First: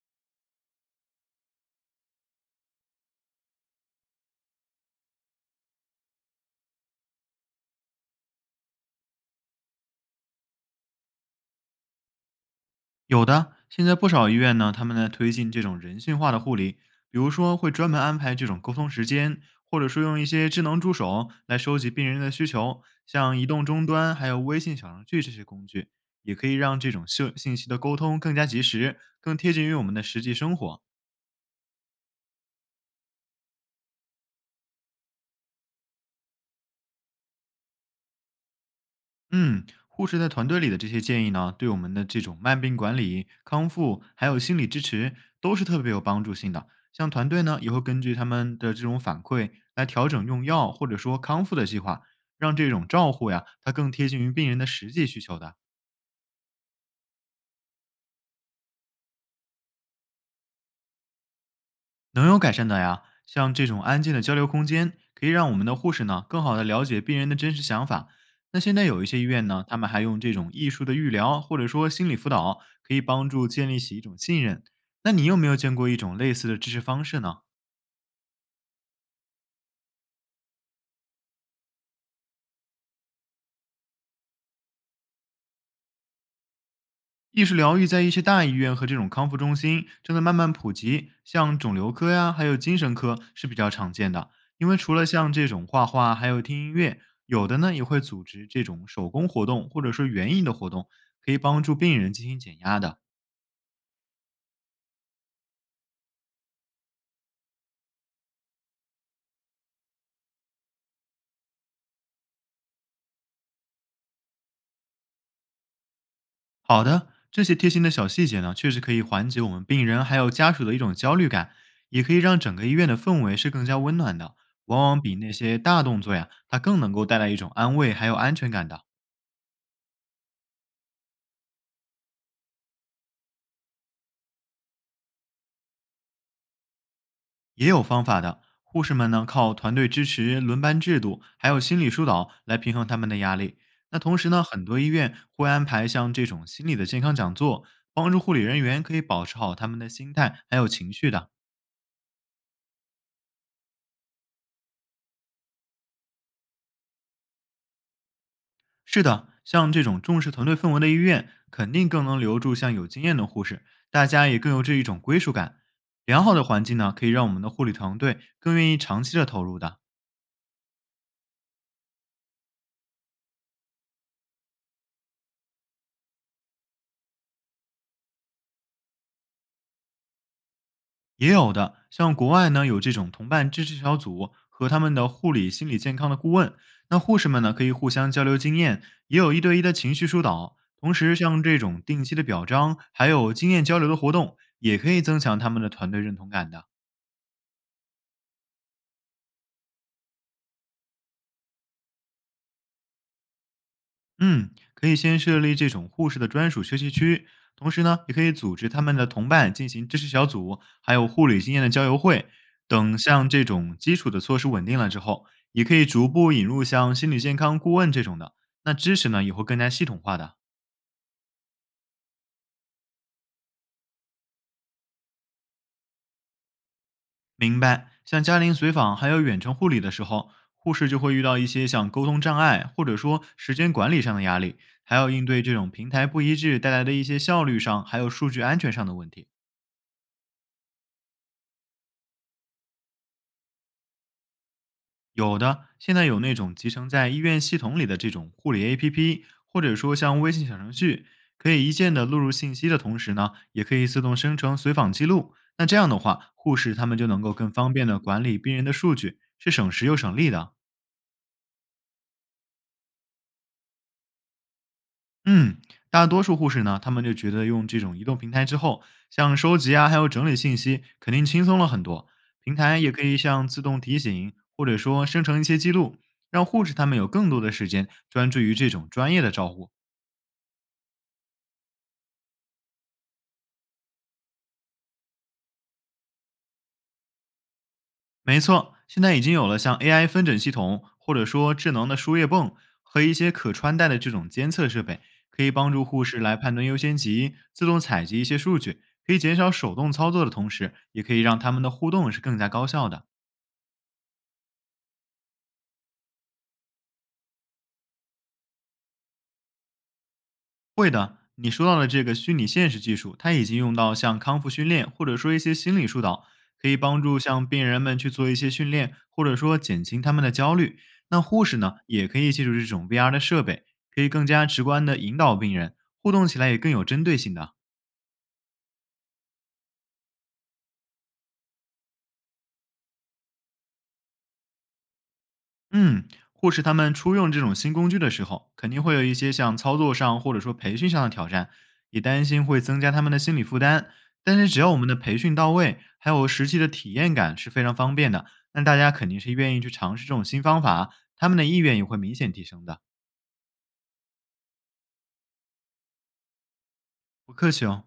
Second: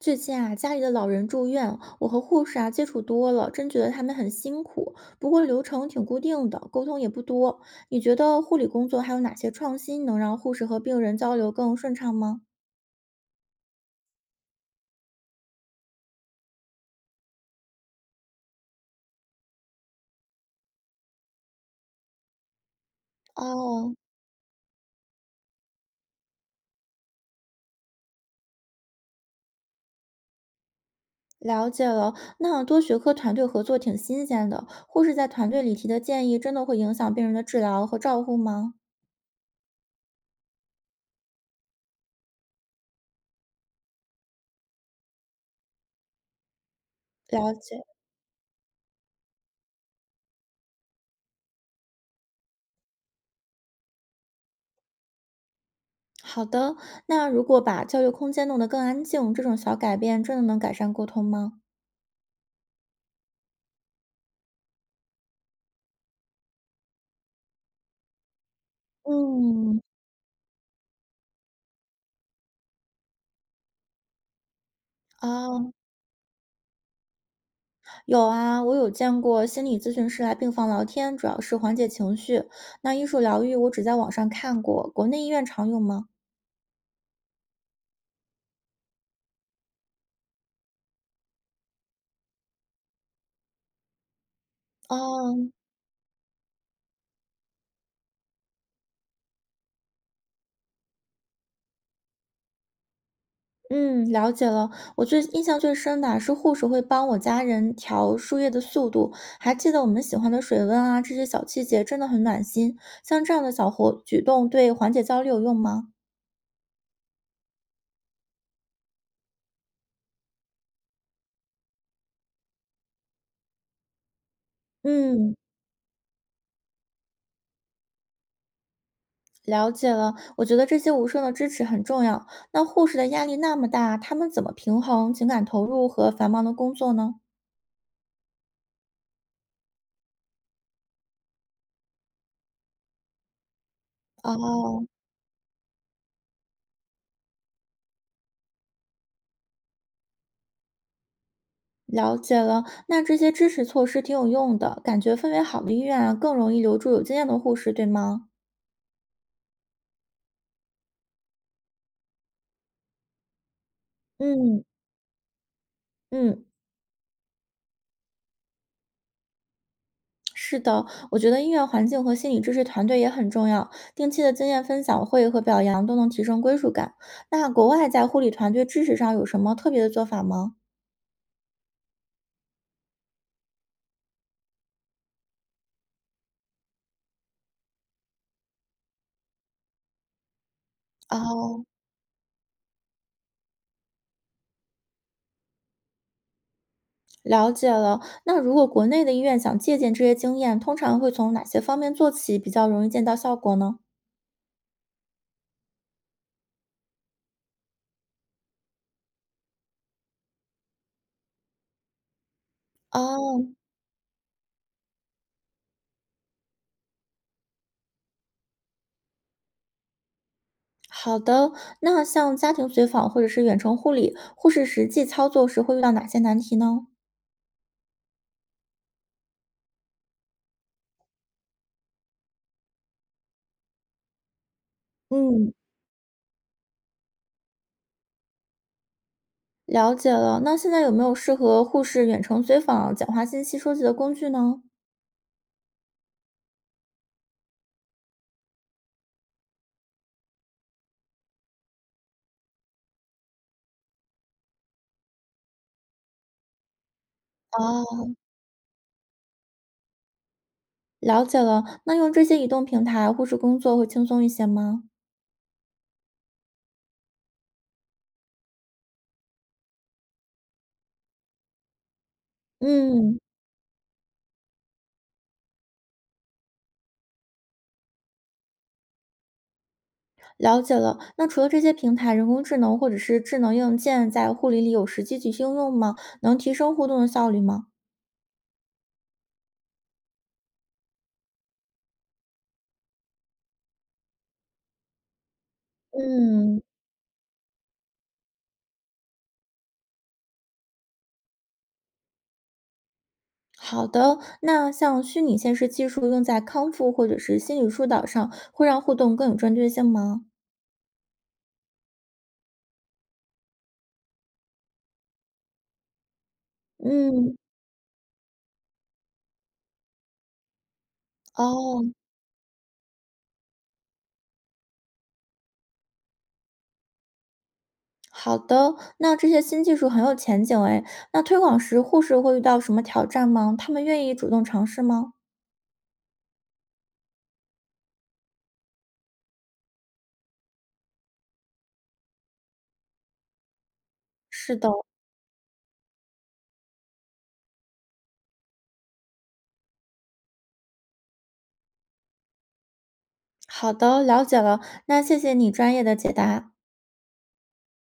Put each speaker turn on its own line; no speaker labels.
最近啊，家里的老人住院，我和护士啊接触多了，真觉得他们很辛苦。不过流程挺固定的，沟通也不多。你觉得护理工作还有哪些创新能让护士和病人交流更顺畅吗？
有的，现在不少医院呢，他们在推进这种人性化的护理，比如说会专门安排这种沟通时间，或者说用一些智能助手来收集病人的需求，像移动终
哦，
端还有微信小程序这些工具，也可以让这种信息的沟通更加及时，更贴近于我们的实际生活。
了解了。那多学科团队合作挺新鲜的。护士在团队里提的建议，真的会影响病人的治疗和照护吗？
嗯，护士在团队里的这些建议呢，对我们的这种慢病管理、康复，还有心理支持，都是特别有帮助性的。像团队
了
呢，也会
解。
根据他们的这种反馈来调整用药或者说康复的计划，让这种照护呀，它更贴近于病人的实际需求的。
好的，那如果把交流空间弄得更安静，这种小改变真的能改善沟通吗？
能有改善的呀，像这种安静的交流空间，可以让我们的护士呢更好的了解病人的真实想法。那现在有一些医院呢，他
嗯，
们还用这种艺术的预疗或者说心理辅导，可以帮助建立起一种信任。那你有没有
哦。
见过一种类似的支持方式呢？
有啊，我有见过心理咨询师来病房聊天，主要是缓解情绪。那艺术疗愈，我只在网上看过，国内医院常用吗？
艺术疗愈在一些大医院和这种康复中心正在慢慢普及，像肿瘤科呀，还有精神科是比较常见的。因为除了像
哦，
这种画画，还有听音乐，有的呢也会组织这种手工活动或者说园艺的活动，可以帮助病人进行减压的。
嗯，了解了。我最印象最深的啊是护士会帮我家人调输液的速度，还记得我们喜欢的水温啊，这些小细节真的很暖心。像这样的小活举动，对缓解焦虑有用吗？
好的，这些贴心的小细节呢，确实可以缓解我们病人还有家属的一种焦虑感，也可以让整个医院的氛围是更加温暖的，往往比那
嗯。
些大动作呀，它更能够带来一种安慰还有安全感的。
了解了，我觉得这些无声的支持很重要。那护士的压力那么大，他们怎么平衡情感投入和繁忙的工作呢？
也有方法的。护士们呢，靠团队支持、轮班制度，还有心理疏导来平衡他们的压力。那同时呢，很多
哦，
医院会安排像这种心理的健康讲座，帮助护理人员可以保持好他们的心态还有情绪的。
了解了。那这些支持措施挺有用的，感觉氛围好的医院啊，更容易留住有经验的护士，对吗？
是的，像这种重视团队氛围的医院，肯定更能留住像有经验的护士，大家也更有
嗯
这一种归属感。良好的
嗯，
环境呢，可以让我们的护理团队更愿意长期的投入的。
是的，我觉得医院环境和心理支持团队也很重要，定期的经验分享会和表扬都能提升归属感。那国外在护理团队支持上有什么特别的做法吗？
也有的，像国外呢有这种同伴支持小组和他们的护理心理健康的顾问，那护士们呢可以互相交流经验，也有一对一的情绪疏导。同时，像这
哦，
种定期的表彰，还有经验交流的活动，也可以增强他们的团队认同感的。
了解了。那如果国内的医院想借鉴这些经验，通常会从哪些方面做起，比较容易见到效果呢？
嗯，可以先设立这种护士的专属休息区，同时呢，也可以组织他们的同伴进行知识小组，还有护理经验的交流会等。像这
哦，
种基础的措施稳定了之后，也可以逐步引入像心理健康顾问这种的，那知识呢也会更加系统化的。
好的。那像家庭随访或者是远程护理，护士实际操作时会遇到哪些难题呢？
明白，像家庭随访还有远程护理的时候，护士就会遇到一些像沟通障碍或者说时间管理上的压力，还要应对
嗯，
这种平台不一致带来的一些效率上还有数据安全上的问题。
了解了。那现在有没有适合护士远程随访、简化信息收集的工具呢？
有的，现在有那种集成在医院系统里的这种护理 APP，或者说像微信小程序，可以一键的录入信息的同时呢，也可以自动生成随访记录。那这样的话，护士他们就能够更方便的
哦，
管理病人的数据，是省时又省力的。
了解了。那用这些移动平台，护士工作会轻松一些吗？
嗯，大多数护士呢，他们就觉得用这种移动平台之后，像收集啊，还有整理信息，肯定轻松了很多。平台也可以
嗯，
像自动提醒，或者说生成一些记录，让护士他们有更多的时间专注于这种专业的照护。
了解了，那除了这些平台，人工智能或者是智能硬件在护理里有实际去应用吗？能提升互动的效率吗？
没错，现在已经有了像 AI 分诊系统，或者说智能的输液泵和一些可穿戴的这种监测设备，可以帮助护士来判
嗯，
断优先级，自动采集一些数据，可以减少手动操作的同时，也可以让他们的互动是更加高效的。
好的。那像虚拟现实技术用在康复或者是心理疏导上，会让互动更有针对性吗？
会的，你说到的这个虚拟现实技术，它已经用到像康复训练，或者说一些心理疏导，可以帮助
嗯，
像病人们去做一些训练，或者说减轻他们的焦虑。那护士呢，
哦，
也可以借助这种 VR 的设备，可以更加直观的引导病人，互动起来也更有针对性的。
好的。那这些新技术很有前景诶，那推广时护士会遇到什么挑战吗？他们愿意主动尝试吗？
嗯，护士他们初用这种新工具的时候，肯定会有一些像操作上或者说培训上的挑战，也担心会增加他们的心理负担。但是
是
只
的，
要我们的培训到位，还有实际的体验感是非常方便的，那大家肯定是愿意去尝试这种新方法，他们的意愿也会明显提升的。
好的，了解了。那谢谢你专业的解答。
不客气哦。